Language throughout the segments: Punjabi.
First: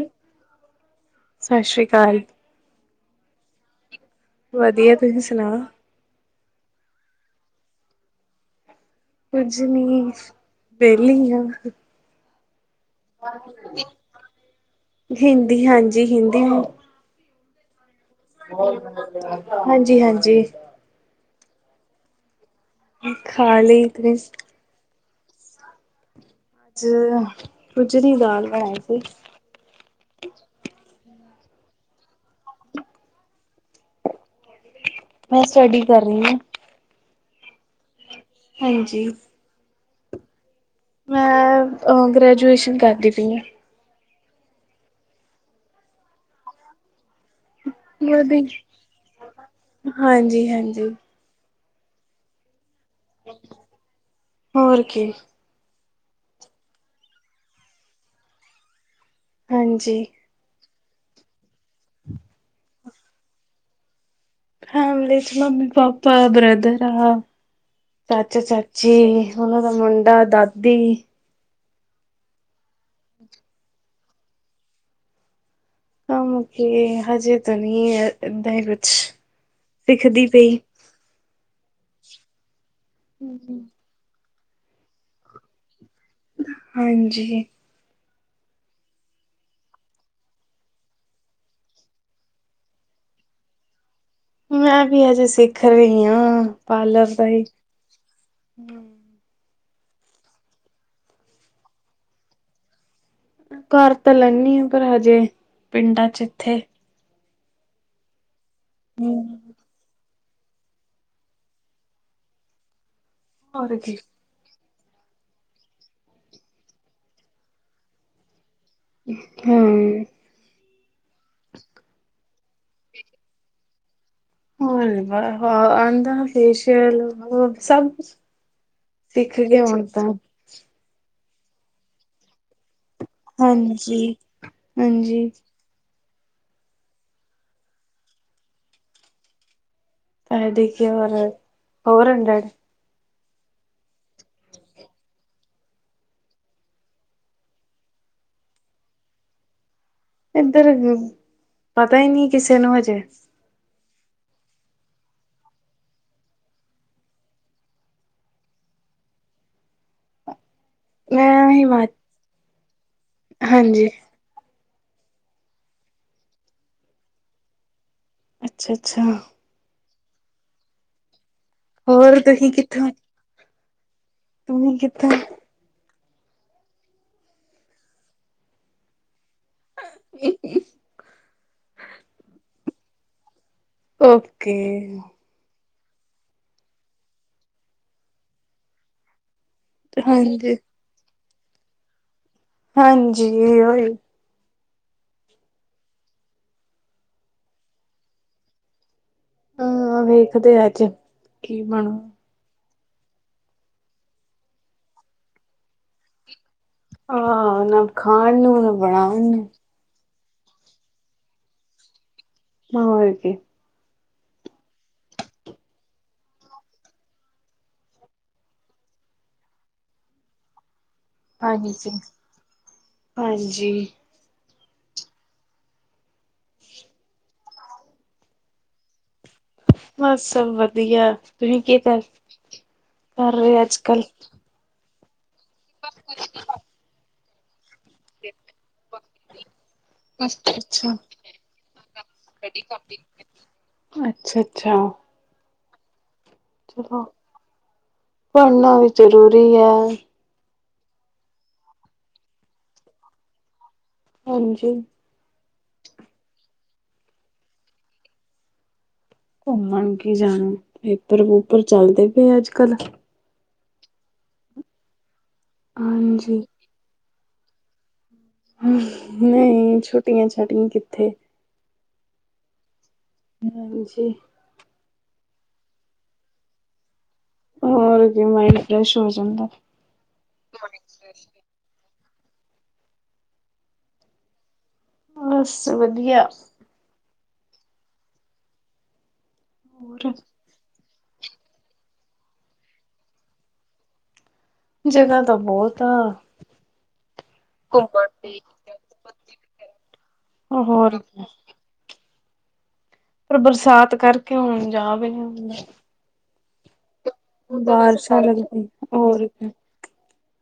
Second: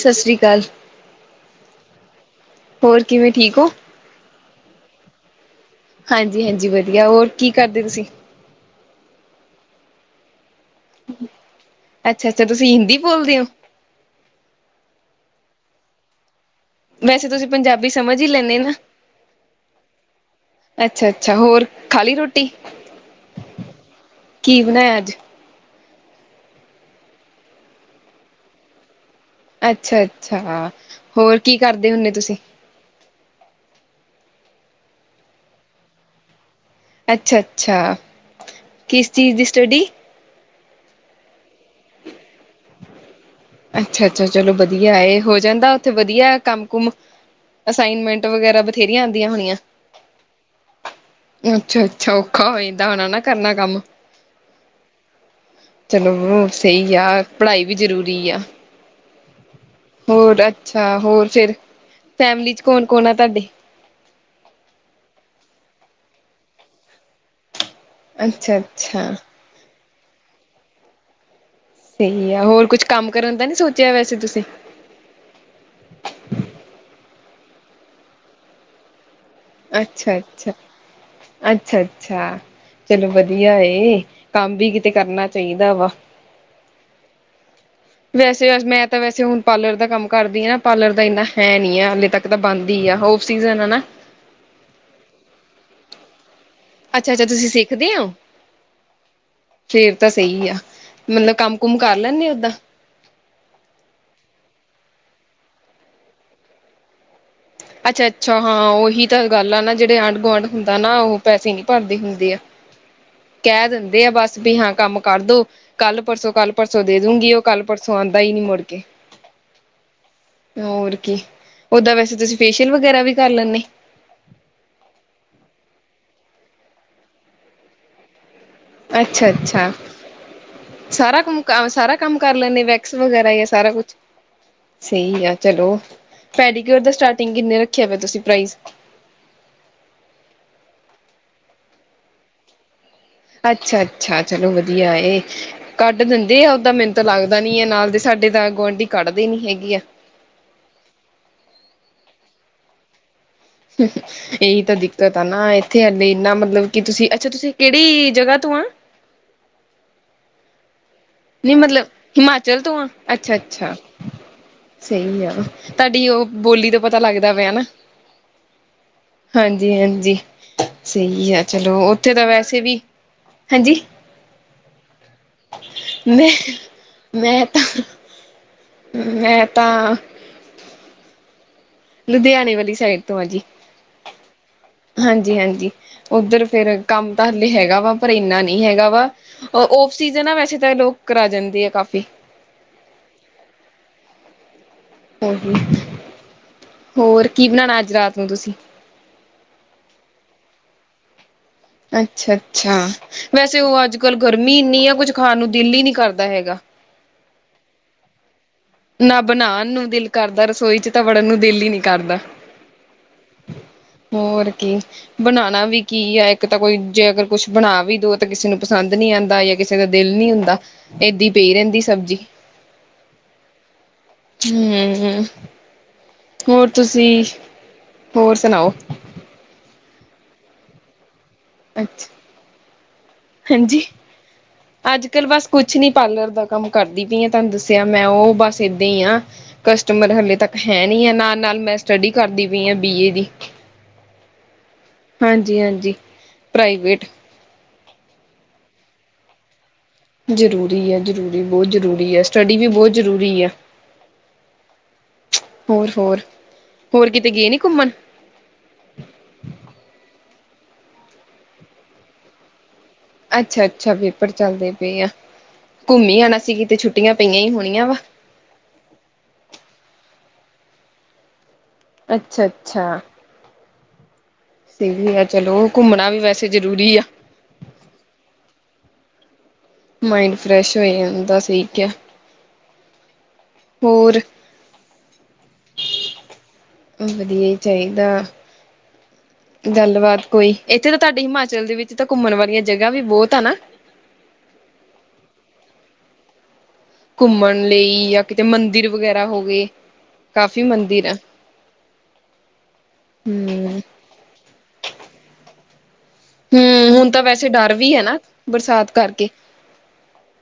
ਸਤਿ ਸ਼੍ਰੀ ਅਕਾਲ। ਸਤਿ ਸ਼੍ਰੀ ਅਕਾਲ। ਹੋਰ ਕਿਵੇਂ ਠੀਕ ਓ? ਵਧੀਆ ਤੁਸੀਂ ਸੁਣਾ? ਹਾਂਜੀ-ਹਾਂਜੀ ਵਧੀਆ ਹੋਰ ਕੀ ਕਰਦੇ ਤੁਸੀਂ? ਕੁੱਝ ਨੀ ਵਿੇਹਲੀ ਆ। ਅੱਛਾ-ਅੱਛਾ ਤੁਸੀ ਹਿੰਦੀ ਬੋਲਦੇ ਹੋ ਹਿੰਦੀ ਹਾਂਜੀ ਹਿੰਦੀ ਹ ਵੈਸੇ ਤੁਸੀਂ ਪੰਜਾਬ ਵੀ ਸਮਝ ਈ ਲੈ ਹਾਂਜੀ-ਹਾਂਜੀ। ਅੱਛਾ-ਅੱਛਾ ਹੋਰ ਖਾਲੀ ਰੋਟ ਖਾਲੀ [unintelligible] ਕੀ ਬਣਾਇਆ ਅੱਜ। ਅੱਜ ਕੁਝਰੀ ਦਾਲ ਬਣਾਈ ਸੀ। ਅੱਛਾ-ਅੱਛਾ ਹੋਰ ਕੀ ਕਰਦੇ ਹੁਨੇ ਤੁਸੀਂ? ਮੈਂ ਸਟੱਡੀ ਕਰ ਰਈ ਆ ਅੱਛਾ-ਅੱਛਾ, ਹਾਂਜੀ ਕਿਸ ਚੀਜ਼ ਦੀ ਸਟੱਡੀ ਮੈਂ ਅ ਗ੍ਰੈਜੂਏਸ਼ਨ ਕਰਦੀ ਪਈ ਆ। ਅੱਛਾ-ਅੱਛਾ ਚਲੋ ਵਧੀਆ ਏ, ਹੋ ਜਾਂਦਾ ਉੱਥੇ ਵਧੀਆ ਕੰਮ ਕੁਮ ਅਸਾਈਨਮੈਂਟ ਵਧੀ, ਵਗੈਰਾ ਬਥੇਰੀਆਂ ਆਂਦੀਆਂ ਹੋਣੀਆਂ। ਹਾਂਜੀ ਹਾਂਜੀ ਅੱਛਾ-ਅੱਛਾ ਔਖਾ ਹੋਈਦਾ ਹੋਣਾ ਨਾ ਕਰਨਾ ਕੰਮ। ਹੋਰ ਕੀ ਚਲਓ ਸਹੀ ਆ। ਪੜ੍ਹਾਈ ਵੀ ਜ਼ਰੂਰੀ ਆ। ਹਾਂਜੀ। ਹੋਰ ਅੱਛਾ ਹੋਰ ਫਿਰ, ਫੈਮਿਲੀ ਚ ਕੌਣ-ਕੌਣ ਆ ਤਾਡੇ। ਫੈਮਲੀ ਚ ਮੰਮੀ ਪਾਪਾ ਬ੍ਰਦਰਦਰ ਆ ਚਾਚਾ ਅੱਛਾ ਚਾਚੀ ਅੱਛਾ ਉਹਨਾਂ ਦਾ ਮੁੰਡਾ ਦਾਦੀ ਸਹੀ ਆ। ਹੋਰ ਕੁਛ ਕੰਮ ਕਰਨ ਦਾ ਨੀ ਸੋਚਿਆ ਵੈਸੇ ਤੁਸੀਂ। ਕੰਮ ਕੀ ਹਜੇ ਤਾਂ ਨੀ ਐ ਏਦਾਂ ਕੁਛ ਸਿੱਖਦੀ ਅੱਛਾ-ਅੱਛਾ, ਪਈ ਅੱਛਾ-ਅੱਛਾ ਚਲੋ ਵਧੀਆ ਏ। ਕੰਮ ਵੀ ਕਿਤੇ ਕਰਨਾ ਚਾਈਦਾ ਵਾ। ਹਾਂਜੀ। ਵੈਸੇ, ਮੈਂ ਤਾਂ ਵੈਸੇ ਹੁਣ ਪਾਲਰ ਦਾ ਕੰਮ ਕਰਦੀ ਆ। ਪਾਲਰ ਦਾ ਇੰਨਾ ਹੈ ਨੀ ਆ। ਹਾਲੇ ਤੱਕ ਤਾਂ ਬਣਦੀ ਈ ਆ। ਉਹਫ ਸੀਜ ਐ ਨਾ ਮੈਂ ਵੀ ਅਜੇ ਸਿੱਖ ਰਈ ਆ। ਅੱਛ-ਅੱਛਾ ਤੁਸੀਂ ਸਿੱਖਦੇ ਓ? ਫਿਰ ਤਾਂ ਸਈ ਆ। ਮਤਲਬ ਕੰਮ- ਕੁਮ ਕਰ ਲੈਂਦੇ, ਓਦਾਂ? ਕਰ ਤਾਂ ਲੈਨੀ ਆ। ਪਰ ਹਜੇ ਪਿੰਡਾਂ ਚ ਇੱਥੇ ਅੱਛਾ-ਅੱਛਾ ਹਾਂ ਉਹੀ ਤਾਂ ਗੱਲ ਆ ਨਾ। ਜਿਹੜੇ ਆਂਢ- ਗੁਆਂਢ ਹੁੰਦਾ ਨਾ। ਉਹ ਪੈਸੇ ਨੀ ਭਰਦੇ ਹੁੰਦੇ ਆ। ਕਹਿ ਹੋਰ ਕੀ ਦਿੰਦੇ ਆ ਬਸ ਹਾਂ ਕੰਮ ਕਰਦੋ। ਕੱਲ ਪਰਸੋਂ, ਕੱਲ ਪਰਸੋਂ, ਦੇ ਦੂੰਗੀ ਉਹ ਕੱਲ ਪਰਸੋਂ ਆਂਦਾ ਈ ਨੀ ਮੁੜਕੇ। ਹੂੰ। ਹੋਰ ਕੀ। ਓਦਾਂ ਵੈਸੇ ਤੁਸੀਂ ਫੇਸ਼ੀਅਲ ਵਗੈਰਾ ਵੀ ਕਰ ਲੈਂਦੇ? ਹੋਰ ਨੀ ਬਾਲਾ, ਆਦਾ ਫੇਸ਼ੀਅਲ ਸਭ ਸਿੱਖ ਗਏ ਅੱਛਾ-ਅੱਛਾ ਹੁਣ ਤਾਂ ਸਾਰਾ ਕੰਮ- ਸਾਰਾ ਅ ਕੰਮ ਕਰ ਲੈਂਦੇ ਵੇ ਸੁਹ ਰਹੀ ਈ ਸਾਰਾ ਕੁਛ, ਹਾਂਜੀ ਸਹੀ ਹਾਂਜੀ ਆ ਚਲੋ ਪੈਡੀਕਿਓਰ ਦਾ ਸਟਾਰਟਿੰਗ ਕਿੰਨੇ ਰੱਖਿਆ ਪਿਆ। ਤੁਸੀਂ ਪ੍ਰਾਈਸ? ਪੈਡੀਕਿਓਰਅ ਫੋਰ ਹਡਰਡ ਅੱਛਾ-ਅੱਛਾ ਚਲੋ ਵਧੀਆ ਏ। ਕੱਢ ਦਿੰਦੇ ਆ। ਓਦਾਂ ਮੈਨੂੰ ਤਾਂ ਲੱਗਦਾ ਨੀ। ਆ ਨਾਲ ਦੇ ਸਾਡੇ ਤਾਂ ਗੁਆਂਢੀ ਕੱਢਦੇ ਨੀ ਹੈਗੀ ਆ। ਇੱਧਰ ਪਤਾ ਈ ਨੀ ਕਿਸੇ ਨੂੰ ਹਜੇ ਹੂੰ ਹੂੰ ਇਹੀ ਤਾਂ ਦਿੱਕਤ ਆ ਨਾ ਇੱਥੇ ਹਲੇ ਇੰਨਾ ਮਤਲਬ ਕਿ ਤੁਸੀਂ ਅੱਛਾ ਤੁਸੀਂ ਕਿਹੜੀ ਜਗ੍ਹਾ ਤੋਂ ਆ? ਮੈਂ ਨੀ ਹਿਮਾ ਮਤਲਬ ਹਿਮਾਚਲ ਤੋਂ ਆ, ਅੱਛਾ ਅੱਛਾ? ਹਾਂਜੀ ਸਹੀ ਆ, ਤੁਹਾਡੀ ਉਹ ਬੋਲੀ ਤੋਂ ਪਤਾ ਲੱਗਦਾ ਪਿਆ ਨਾ। ਅੱਛਾ ਅੱਛਾ ਹਾਂਜੀ ਹਾਂਜੀ ਸਹੀ ਆ ਚਲੋ ਉੱਥੇ ਹੋਰ ਤਾਂ ਤੁਸੀਂ ਵੈਸੇ ਵੀ, ਕਿੱਥੋਂ ਹਾਂਜੀ ਤੁਸੀਂ ਕਿੱਥੋਂ ਮੈਂ ਮੈਂ ਤਾਂ ਹੂੰ ਮੈਂ ਤਾਂ ਹੂੰ ਲੁਧਿਆਣੇ ਵਾਲੀ ਸਾਈਡ ਤੋਂ ਆ ਜੀ। ਹੂੰ। ਹਾਂਜੀ- ਹਾਂਜੀ। ਉੱਧਰ ਫੇਰ ਕੰਮ ਤਾਂ ਹਲੇੇ ਹੈਗਾ ਵਾ ਪਰ ਇੰਨਾ ਨਹੀਂ ਹੈਗਾ ਵਾ। ਅ ਓਫਸੀਜਨ ਆ। ਹਾਂਜੀ ਵੈਸੇ ਤਾਂ ਏ ਲੋਕ ਕਰਾ ਜਾਂਦੇ ਆ ਕਾਫੀ। ਹਾਂਜੀ ਓਹੀ ਹੋਰ ਕੀ, ਹੋਰ ਕੀ ਬਣਾਣਾ ਅੱਜ ਰਾਤ ਨੂੰ ਤੁਸੀਂ? ਹਾ, ਵੇਖਦੇ ਆ ਅੱਜ ਕੀ ਬਣੂ ਅੱਛਾ-ਅੱਛਾ। ਵੈਸੇ ਉਹ ਅੱਜ-ਕੱਲ ਗਰਮੀ ਇੰਨੀ ਆ। ਕੁੱਜ ਖਾਣ ਨੂੰ ਦਿਲ ਈ ਨੀ ਕਰਦਾ ਹੈਗਾ। ਆਹ। ਨਾ ਖਾਣ ਨੂੰ ਨਾ ਬਣਾ ਨੂੰ ਦਿਲ ਕਰਦਾ ਰਸੋਈ ਚ ਤਾਂ ਵੜਨ ਨੂੰ ਦਿਲ ਹੀ ਨਹੀਂ ਕਰਦਾ। ਮਰ ਕੇ ਹੋਰ ਕੀ। ਬਣਾਉਣਾ ਵੀ ਕੀ ਆ ਇੱਕ ਤਾਂ ਕੋਈ ਜੇ ਅਗਰ ਕੁਛ ਬਣਾ ਵੀ ਦਉ ਤਾਂ ਕਿਸੇ ਨੂੰ ਪਸੰਦ ਨਹੀਂ ਆਉਂਦਾ ਕਿਸੇ ਦਾ ਦਿਲ ਨਹੀਂਹੁੰਦਾ ਹਾਂਜੀ ਸਿੰਘ ਹਾਂਜੀ ਹੂੰ ਹੂੰ ਹੋਰ ਤੁਸੀਂ, ਹੋਰ ਸੁਣਾਓ। ਬਸ ਸਭ ਵਧੀਆ ਤੁਸੀ ਕੀ ਕਰ, ਅੱਛਾ ਕਰ ਰਹੇ ਅੱਜ ਹਾਂਜੀ ਕੱਲ ਅੱਜ ਕੱਲ ਬਸ ਕੁਛ ਨੀ ਪਾਰਲਰ ਦਾ ਕੰਮ ਕਰਦੀ ਪਈ ਆ ਤੁਹਾਨੂੰ ਦੱਸਿਆ ਮੈਂ ਉਹ ਬਸ ਏਦਾਂ ਹੀ ਆ ਕਸਟਮਰ ਹਲੇੇ ਅੱਛਾ ਤੱਕ ਹੈ ਅੱਛਾ ਨਹੀਂ ਹੈ ਨਾਲ ਨਾਲ ਮੈਂ ਸਟੱਡੀ ਕਰਦੀ ਪਈ ਹਾਂ ਬੀ ਏ ਦੀ ਅੱਛਾ, ਅੱਛਾ। ਹਾਂਜੀ- ਹਾਂਜੀ। ਚਲੋ, ਪ੍ਰਾਈਵੇਟ ਪੜ੍ਹਨਾ ਵੀ ਜ਼ਰੂਰੀ ਹੈ‌। ਜ਼ਰੂਰੀ ਹੈ, ਜ਼ਰੂਰੀ ਬਹੁਤ ਜ਼ਰੂਰੀ ਹੈ, ਸਟੱਡੀ ਵੀ ਬਹੁਤ ਜ਼ਰੂਰੀ ਹੈ। ਹਾਂਜੀ। ਹੋਰ-ਹੋਰ ਹੋਰ ਕਿਤੇ ਗਏ ਨੀ ਘੁੰਮਣ? ਘੁੰਮਣ ਕੀ ਜਾਣ, ਪੇਪਰ- ਵੂਪਰ ਚੱਲਦੇ ਪਏ ਅੱਜ- ਕੱਲ। ਅੱਛਾ- ਅੱਛਾ ਪੇਪਰ ਚੱਲਦੇ ਪਏ ਆ, ਘੁੰਮੀ ਆਣਾ ਹਾਂਜੀ ਸੀ ਕਿਤੇ ਛੁੱਟੀਆਂ ਪਈਆਂ ਹੀ ਹੋਣੀਆਂ ਵਾ। ਨਹੀਂ ਛੁੱਟੀਆਂ-ਛਾਟੀਆਂ ਕਿੱਥੇ। ਅੱਛਾ- ਅੱਛਾ। ਮਾਵੇਸ਼ੀ। ਵੀ ਆ ਚਲੋ, ਘੁੰਮਣਾ ਵੀ ਵੈਸੇ ਜ਼ਰੂਰੀ ਆ। ਹੋਰ ਕੀ ਮਾਈਡ ਫਰੈਸ਼ ਹੋ ਜਾਂਦਾ। ਮਾਇੰਡ ਫਰੈਸ਼ ਹੋ ਜਾਂਦਾ ਸਹੀ ਕਿਹਾ। ਹੋਰ ਬਸ ਵਧੀਆ। ਵਧੀਆ ਹੀ ਚਾਹੀਦਾ। ਹੋਰ ਗੱਲਬਾਤ ਕੋਈ ਇੱਥੇ ਤਾਂ ਤੁਹਾਡੇ ਹਿਮਾਚਲ ਦੇ ਵਿੱਚ ਤਾਂ ਘੁੰਮਣ ਵਾਲੀਆਂ ਜਗ੍ਹਾ ਵੀ ਬਹੁਤ ਆ ਨਾ। ਜਗ੍ਹਾ ਤਾਂ ਬਹੁਤ ਆ। ਘੁੰਮਣ ਲਈ ਜਾਂ ਕਿਤੇ ਮੰਦਿਰ ਵਗੈਰਾ ਹੋ ਗਏ। ਕਾਫੀ ਹੋਰ ਮੰਦਿਰ ਐ। ਕੀ, ਪਰ ਹੂੰ। ਬਰਸਾਤ ਕਰਕੇ ਹਣ ਜਾਵੇ ਹਮ ਹੁਣ ਤਾਂ ਵੈਸੇ ਡਰ ਵੀ ਹੈ ਨਾ ਬਾਰਿਸ਼ਾਂ ਲੱਗਦੀ ਬਰਸਾਤ ਹੋਰ ਕਰਕੇ ਕੀ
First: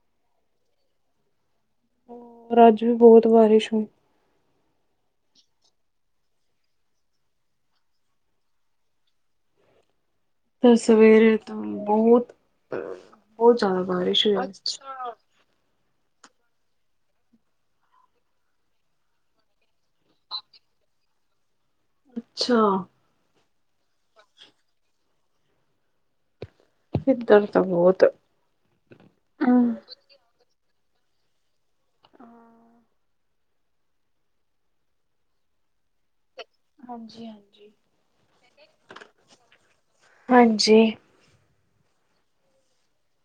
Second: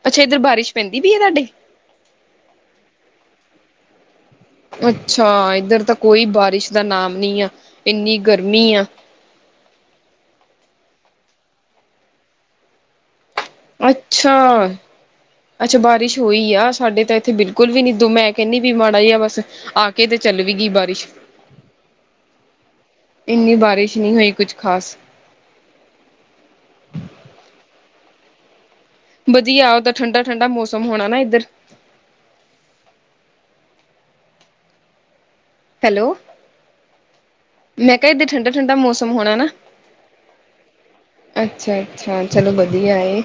ਅੱਛਾ ਇੱਧਰ ਬਾਰਿਸ਼ ਪੈਂਦੀ ਹੈ ਤੁਹਾਡੇ ਹੋਰ ਅੱਜ ਵੀ ਬਹੁਤ ਬਾਰਿਸ਼ ਹੋਈ। ਅੱਛਾ। ਇੱਧਰ ਤਾਂ ਕੋਈ ਬਾਰਿਸ਼ ਦਾ ਨਾਮ ਨੀਆ। ਇੰਨੀ ਗਰਮੀ ਆ। ਤਾਂ ਸਵੇਰੇ ਤੋਂ ਬਹੁਤ -ਬਹੁਤ ਜ਼ਿਆਦਾ ਬਾਰਿਸ਼ ਅੱਛਾ। ਹੋਈ। ਅੱਛ ਅੱਛਾ ਬਾਰਿਸ਼ ਹੋਈ ਆ। ਸਾਡੇ ਤਾਂ ਇੱਥੇ ਬਿਲਕੁਲ ਵੀ ਨੀ, ਦੋ ਮੈਂ ਕਹਿੰਦੀ ਵੀ ਮਾੜਾ ਜ ਆ ਬਸ ਆ ਕੇ ਤੇ ਚੱਲ ਵੀਗੀਈ ਬਾਰਿਸ਼। ਅੱਛਾ। ਇੰਨੀ ਬਾਰਿਸ਼ ਨਹੀਂ ਹੋਈ, ਕੁਝ ਖਾਸ ਇਧਰ ਤਾਂ ਬਹੁਤ ਵਧੀਆ ਆ। ਤਾਂ ਠੰਡਾ-ਠੰਢਾ ਮੌਸਮ ਹੋਣਾ ਨਾ ਇੱਧਰ? ਹਾਂਜੀ ਹੈਲੋ, ਹਾਂਜੀ ਮੈਂ ਕਿਹਾ ਇਏਧਾਂ ਠੰਡਾ- ਠੰਡਾ ਮੌਸਮ ਹੋਣਾ ਨਾ। ਹਾਂਜੀ ਅੱਛਾ-ਅੱਛਾ। ਚਲੋ ਵਧੀਆ ਹੈ।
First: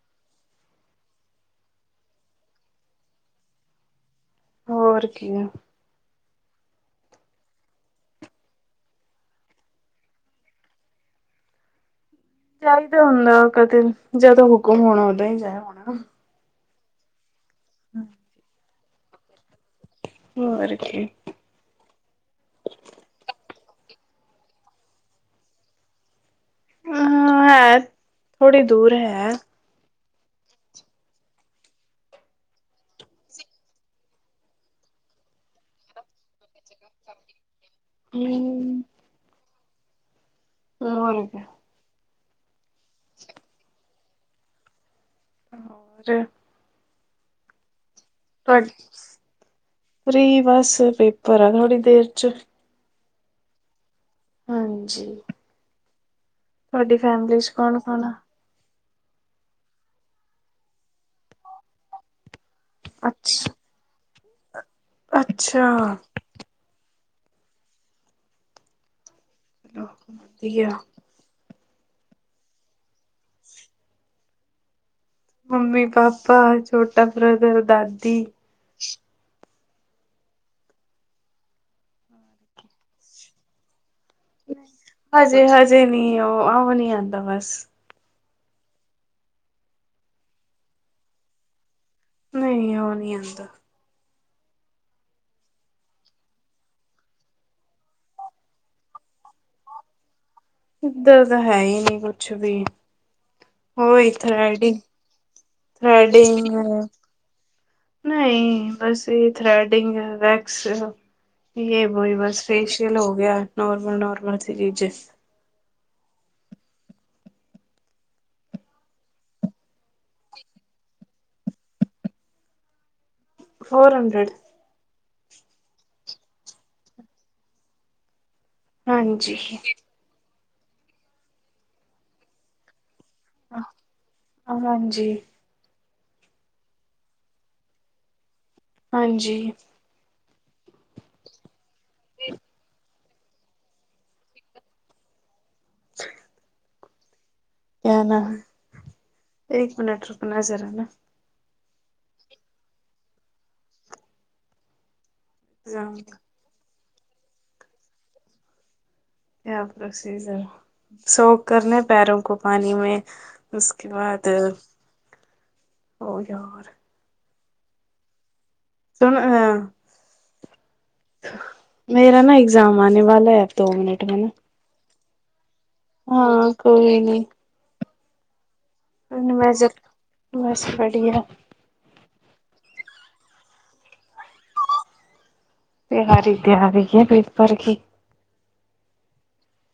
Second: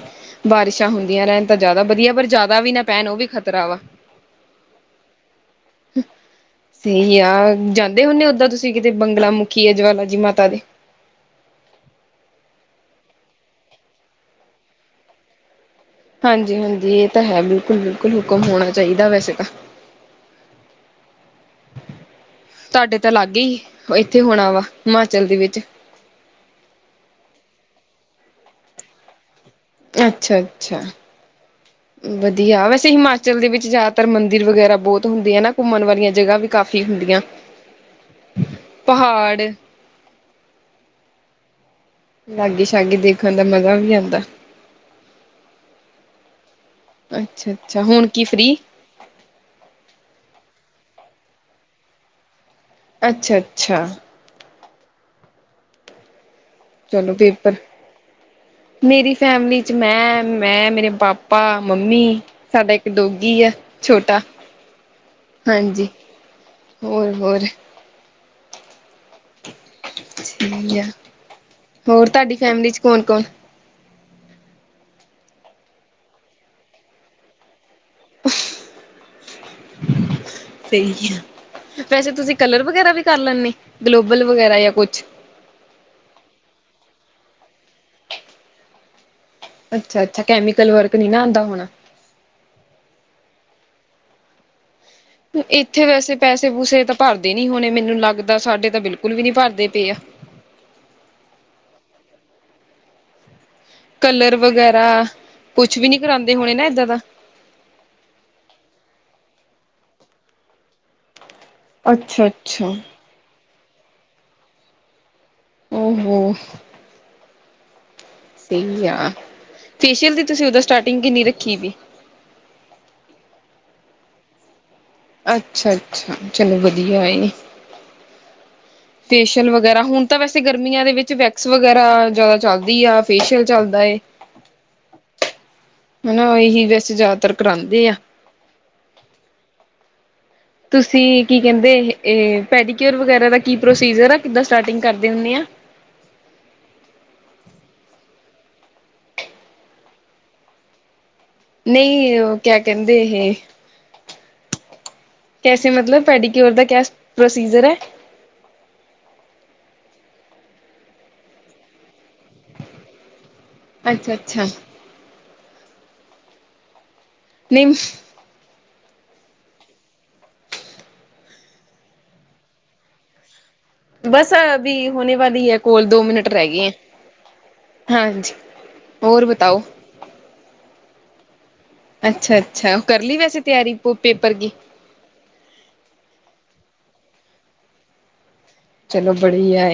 ਬਾਰਿਸ਼ਾਂ ਹੁੰਦੀਆਂ ਰਹਿਣ ਤਾਂ ਜ਼ਿਆਦਾ ਵਧੀਆ, ਪਰ ਜ਼ਿਆਦਾ ਵੀ ਨਾ ਪੈਣ ਉਹ ਵੀ ਖ਼ਤਰਾ ਵਾ। ਹੋਰ ਕੀ ਆ। ਤੁਹੀ ਆ ਜਾਂਦੇ ਹੁੰਦੇ ਉਓਦਾਂ ਤੁਸੀਂ ਕਿਤੇ ਬੰਗਲਾ ਮੁਖੀ ਹੈ, ਜਵਾਲਾ ਜੀ ਮਾਤਾ ਦੇ। ਚਾਹੀਦਾ ਹੁੰਦਾ ਕਦੇ, ਜਦੋਂ ਹੁਕਮ ਹੋਣਾ ਉਦਾਂ ਹੀ ਜੇ ਹੋਣਾ। ਹਾਂਜੀ -ਹਾਂਜੀ ਇਹ ਤਾਂ ਹੈ। ਬਿਲਕੁਲ-ਬਿਲਕੁਲ ਹੁਕਮ ਹੋਣਾ ਚਾਹੀਦਾ ਵੈਸੇ ਤਾਂ। ਹੋਰ ਕੀ। ਤੁਹਾਡੇ ਤਾਂ ਲਾਗੇ ਹੀ, ਇੱਥੇ ਹੋਣਾ ਵਾ ਹਿਮਾਚਲ ਦੇ ਵਿੱਚ ਹਾਂ ਹੈ ਥੋੜ੍ਹੀ ਦੂਰ ਹੈ। ਅੱਛਾ, ਅੱਛਾ ਵਧੀਆ, ਵੈਸੇ ਹਿਮਾਚਲ ਦੇ ਵਿੱਚ ਜ਼ਿਆਦਾਤਰ ਮੰਦਿਰ ਵਗੈਰਾ ਬਹੁਤ ਹੁੰਦੇ ਆ, ਘੁੰਮਣ ਵਾਲੀਆਂ ਜਗ੍ਹਾ ਵੀ ਕਾਫ਼ੀ ਹੁੰਦੀਆਂ। ਹੂੰ ਪਹਾੜ ਹ ਹੋਜੀ ਲਾਗੇ ਸ਼ਾਗੀ ਦੇਖਣ ਦਾ ਮਜ਼ਾ ਵੀ ਆਉਂਦਾ। ਹੋਰ। ਅੱਛਾ, ਅੱਛਾ ਹੁਣ ਕੀ ਫ੍ਰਰੀ ਫਰੀ ਬਸ ਪੇਪਰ ਆ ਥੋੜ੍ਹੀ ਦੇਰ ਚ। ਅੱਛਾ, ਅੱਛਾ ਹਾਂਜੀ ਤੁਹਾਡੀ ਚਲੋ, ਫੈਮਿਲੀ ਚ ਪੇਪਰ ਕੌਣ ਕੌਣ ਆ ਮੇਰੀ ਫੈਮਿਲੀ ਚ ਮੈਂ ਮੈਂ, ਮੇਰੇ ਪਾਪਾ, ਮੰਮੀ ਸਾਡਾ ਡੋਗੀ ਆ ਅੱਛਾ ਛੋਟਾ, ਅੱਛਾ ਹਾਂਜੀ ਹੋਰ ਹੋ ਠੀਕ ਵਧੀਆ ਆ, ਹੋਰ ਤੁਹਾਡੀ ਫੈਮਲੀ ਚ ਕੌਣ ਕੌਣ? ਮੰਮੀ, ਪਾਪਾ, ਛੋਟਾ ਬ੍ਰਦਰ, ਦਾਦੀ। ਸਹੀ ਆ, ਵੈਸੇ ਤੁਸੀਂ ਕਲਰ ਵਗੈਰਾ ਵੀ ਕਰ ਲੈਦੇ। ਗਲੋਬਲ ਵਗੈਰਾ ਜਾਂ ਕੁਛ ਹਜੇ ਹਜੇ ਨੀ ਉਹ ਆਓ ਨੀ ਆਉਂਦਾ ਬਸ। ਅੱਛਾ, ਅੱਛਾ ਕੈਮੀਕਲ ਵਰਕ ਨੀ ਨਾ ਆਉਂਦਾ ਹੋਣਾ। ਨਹੀਂ, ਉਹ ਨਹੀਂ ਆਉਂਦਾ। ਇੱਥੇ ਵੈਸੇ ਪੈਸੇ ਪੂਸੇ ਤਾਂ ਭਰਦੇ ਨੀ ਹੋਣੇ ਮੈਨੂੰ ਲੱਗਦਾ ਸਾਡੇ ਤਾਂ ਬਿਲਕੁਲ ਵੀ ਨੀ ਭਰਦੇ ਪਏ ਆ। ਇੱਧਰ ਤਾਂ ਹੈ ਹੀ ਨੀ ਕੁਛ ਵੀ ਹੋਈ ਕਲਰ ਥਰਡੀ ਵਗੈਰਾ ਕੁਛ ਵੀ ਨੀ ਥਰਡੀ ਕਰਾਉਂਦੇ ਹੋਣੇ ਨਾ ਏਦਾਂ ਦਾ ਨਹੀਂ ਬਸ ਇਹ ਥਰਡਿੰਗ ਹੈ, ਵੈਕਸ- ਯ ਬਹੀ ਅੱਛਾ ਬਸ ਅੱਛਾ ਫੇਸ਼ੀਅਲ ਹੋ ਗਿਆ ਨੋਰਮਲ, ਨੋਰਮਲ ਸੀ ਚੀਜ਼ੇ ਓ ਹੋ। ਸਹੀ ਆ ਫੇਸ਼ੀਅਲ ਦੀ ਤੁਸੀਂ ਉਹਦੋ ਸਟਾਰਟਿੰਗ ਕਿੰਨੀ ਰੱਖੀ ਸੀ। Four hundred. ਅੱਛਾ, ਅੱਛਾ। ਚਲੋ! ਵਧੀਆ ਏ ਹਾਂਜੀ ਫੇਸ਼ਅਲ ਵਗੈਰਾ ਹੁਣ ਤਾਂ ਵੈਸੇ ਗਰਮੀਆਂ ਦੇ ਵਿੱਚ ਵੈਕਸ ਵਗੈਰਾ ਜ਼ਿਆਦਾ ਚੱਲਦੀ ਆ। ਫੇਸ਼ੀਅਲ ਚੱਲਦਾ ਹੈ, ਹਾਂਜੀ ਹਨਾ ਇਹੀ ਵੈਸੇ ਜ਼ਿਆਦਾਤਰ ਕਰਾਉਂਦੇ ਆ। ਹਾਂਜੀ। ਤੁਸੀਂ ਕੀ ਕਹਿੰਦੇ ਇਹ ਪੈਡੀਕਿਓਰ ਵਗੈਰਾ ਦਾ ਕੀ ਪ੍ਰੋਸੀਜਰ ਆ ਕਿੱਦਾਂ ਸਟਾਰਟਿੰਗ ਕਰਦੇ ਹੋਣੇ ਆ। [inaudible] [inaudible] ਇੱਕ ਮੀਨਟ ਰੁਕਣਾ ਜ਼ਰਾ ਨਾ। ਨਹੀਂ ਉਹ ਕਿਆ ਕਹਿੰਦੇ ਇਹ ਕੈਸੇ ਮਤਲਬ ਪੈਡੀਕਿਓਰ ਦਾ ਕਿਆ ਪ੍ਰੋਸੀਜਰ ਹੈ। ਪ੍ਰੋਸੀਜ਼ਰ ਸੌਕ ਕਰਨੇ ਪੈਰੋਂ ਕੋ ਪਾਣੀ ਮੈਂ। ਉਸਕੇ ਅੱਛਾ ਬਾਅਦ ਅੱਛਾ ਹੋ ਗਿਆ ਔਰ। ਨਮ ਸੁਣ ਮੇਰਾ ਨਾ ਐਗਜ਼ਾਮ ਆਉਣੇ ਵਾਲਾ ਹੈ- ਬਸ ਵੀ ਹੋਣੇ ਵਾਲੀ ਹੈ ਕੋਲ ਦੋ ਮਿੰਟ ਰਹਿ ਗਏ ਹੈ। ਹਾਂਜੀ। ੂੰ ਮ ਬਸ ਵੜੀਆ ਅੱਛਾ ਅੱਛਾ ਉਹ ਕਰ ਲਈ ਵੈਸੇ ਤਿਆਰੀ ਪੇਪਰ ਦੀ ਤਹਾਰੀ ਤਿਆਰੀ ਹੈ ਪੇਪਰ ਕੀ ਚਲੋ ਬੜੀਆ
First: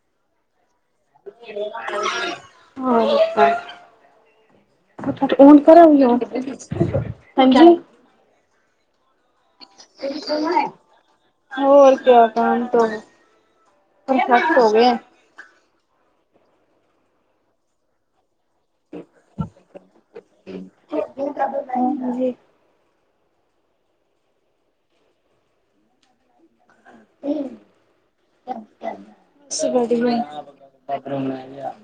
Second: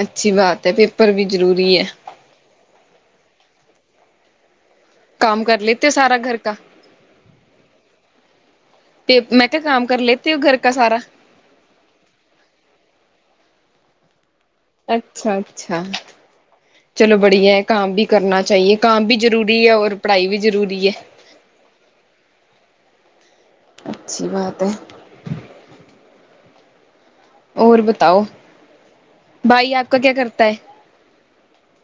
ਅੱਛੀ ਬਾਤ ਹੈ ਪੇਪਰ ਵੀ ਜ਼ਰੂਰੀ ਹੈ। ਹੋ। ਹੁਣ ਘਰੇ ਹੋਈ ਹਂਜੀ। ਤੇ ਮੈਂ ਕਿਹਾ ਕੰਮ ਘਰ ਲੈਂਦੇ ਘਰ ਦਾ ਸਾਰਾ। ਹੋਰ ਕਿਆ ਕਮ ਤੋਂ ਹੋ ਗਏ। ਅੱਛਾ ਅੱਛਾ ਚਲੋ ਬੜੀਆ ਹੈ ਕੰਮ ਵੀ ਕਰਨਾ ਚਾਹੀਏ। ਕੰਮ ਵੀ ਜ਼ਰੂਰੀ ਹੈ ਔਰ ਪੜ੍ਹਾਈ ਵੀ ਜ਼ਰੂਰੀ ਹੈ। ਅੱਛੀ ਬਾਤ ਹੈ। ਹੋਰ ਬਤਾਓ ਭਾਈ ਆਪ ਕਾ ਕਿਆ ਕਰਤਾ ਹੈ।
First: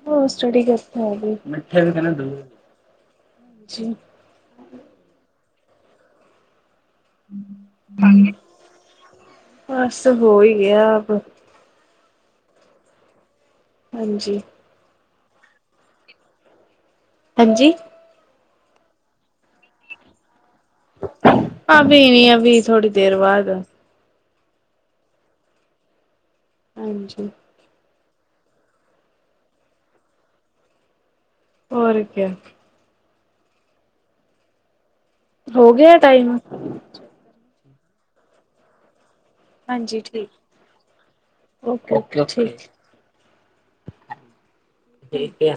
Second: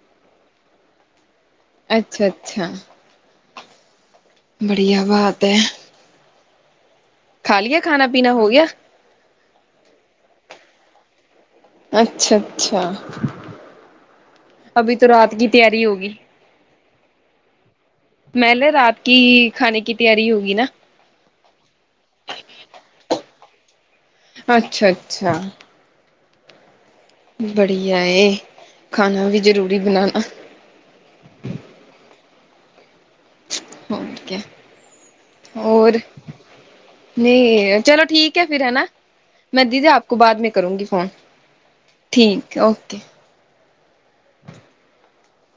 ਵੋ ਸਟਡੀ ਕਰਦਾ। ਹਾਂਜੀ। ਬੜੀਆ ਬਾਤ ਹੈ। ਖਾ ਲਈਏ ਖਾਣਾ ਪੀਣਾ ਹੋ ਗਿਆ। ਬਸ ਹੋ ਹੀ ਗਿਆ। ਅੱਛਾ ਅੱਛਾ। ਹਾਂਜੀ। ਅਭੀ ਤੋਂ ਰਾਤ ਕੀ ਤਿਆਰੀ ਹੋ ਗਈਂ। ਹਾਂਜੀ। ਮੈਂਨੇ ਰਾਤ ਕੀ ਖਾਣੇ ਕੀ ਤਿਆਰੀ ਹੋਗੀ ਨਾ। ਅਬੀ ਨਹੀਂ ਅਬੀ ਥੋੜੀ ਦੇਰ ਬਾਅਦ। ਅੱਛਾ ਅੱਛਾ। ਹਾਂਜੀ। ਬੜੀਆ ਇਹ ਖਾਣਾ ਵੀ ਜ਼ਰੂਰੀ ਬਣਾਉਣਾ। ਹੋਰ ਕਿਆ। ਔਰ ਕਿਆ। ਹੋ ਗਿਆ ਹੋਰ? ਟਾਈਮ ਨਹੀਂ ਚਲੋ ਠੀਕ ਹੈ ਫਿਰ ਹਨਾ। ਮੈਂ ਦੀਦੀ ਹਾਂਜੀ ਆਪ ਕੋ ਠੀਕ ਬਾਅਦ ਮੈਂ ਕਰੂੰਗੀ ਫੋਨ ਓਕੇ ਓਕੇ ਠੀਕ ਹੈ ਓਕੇ। ਠੀਕ ਹੈ।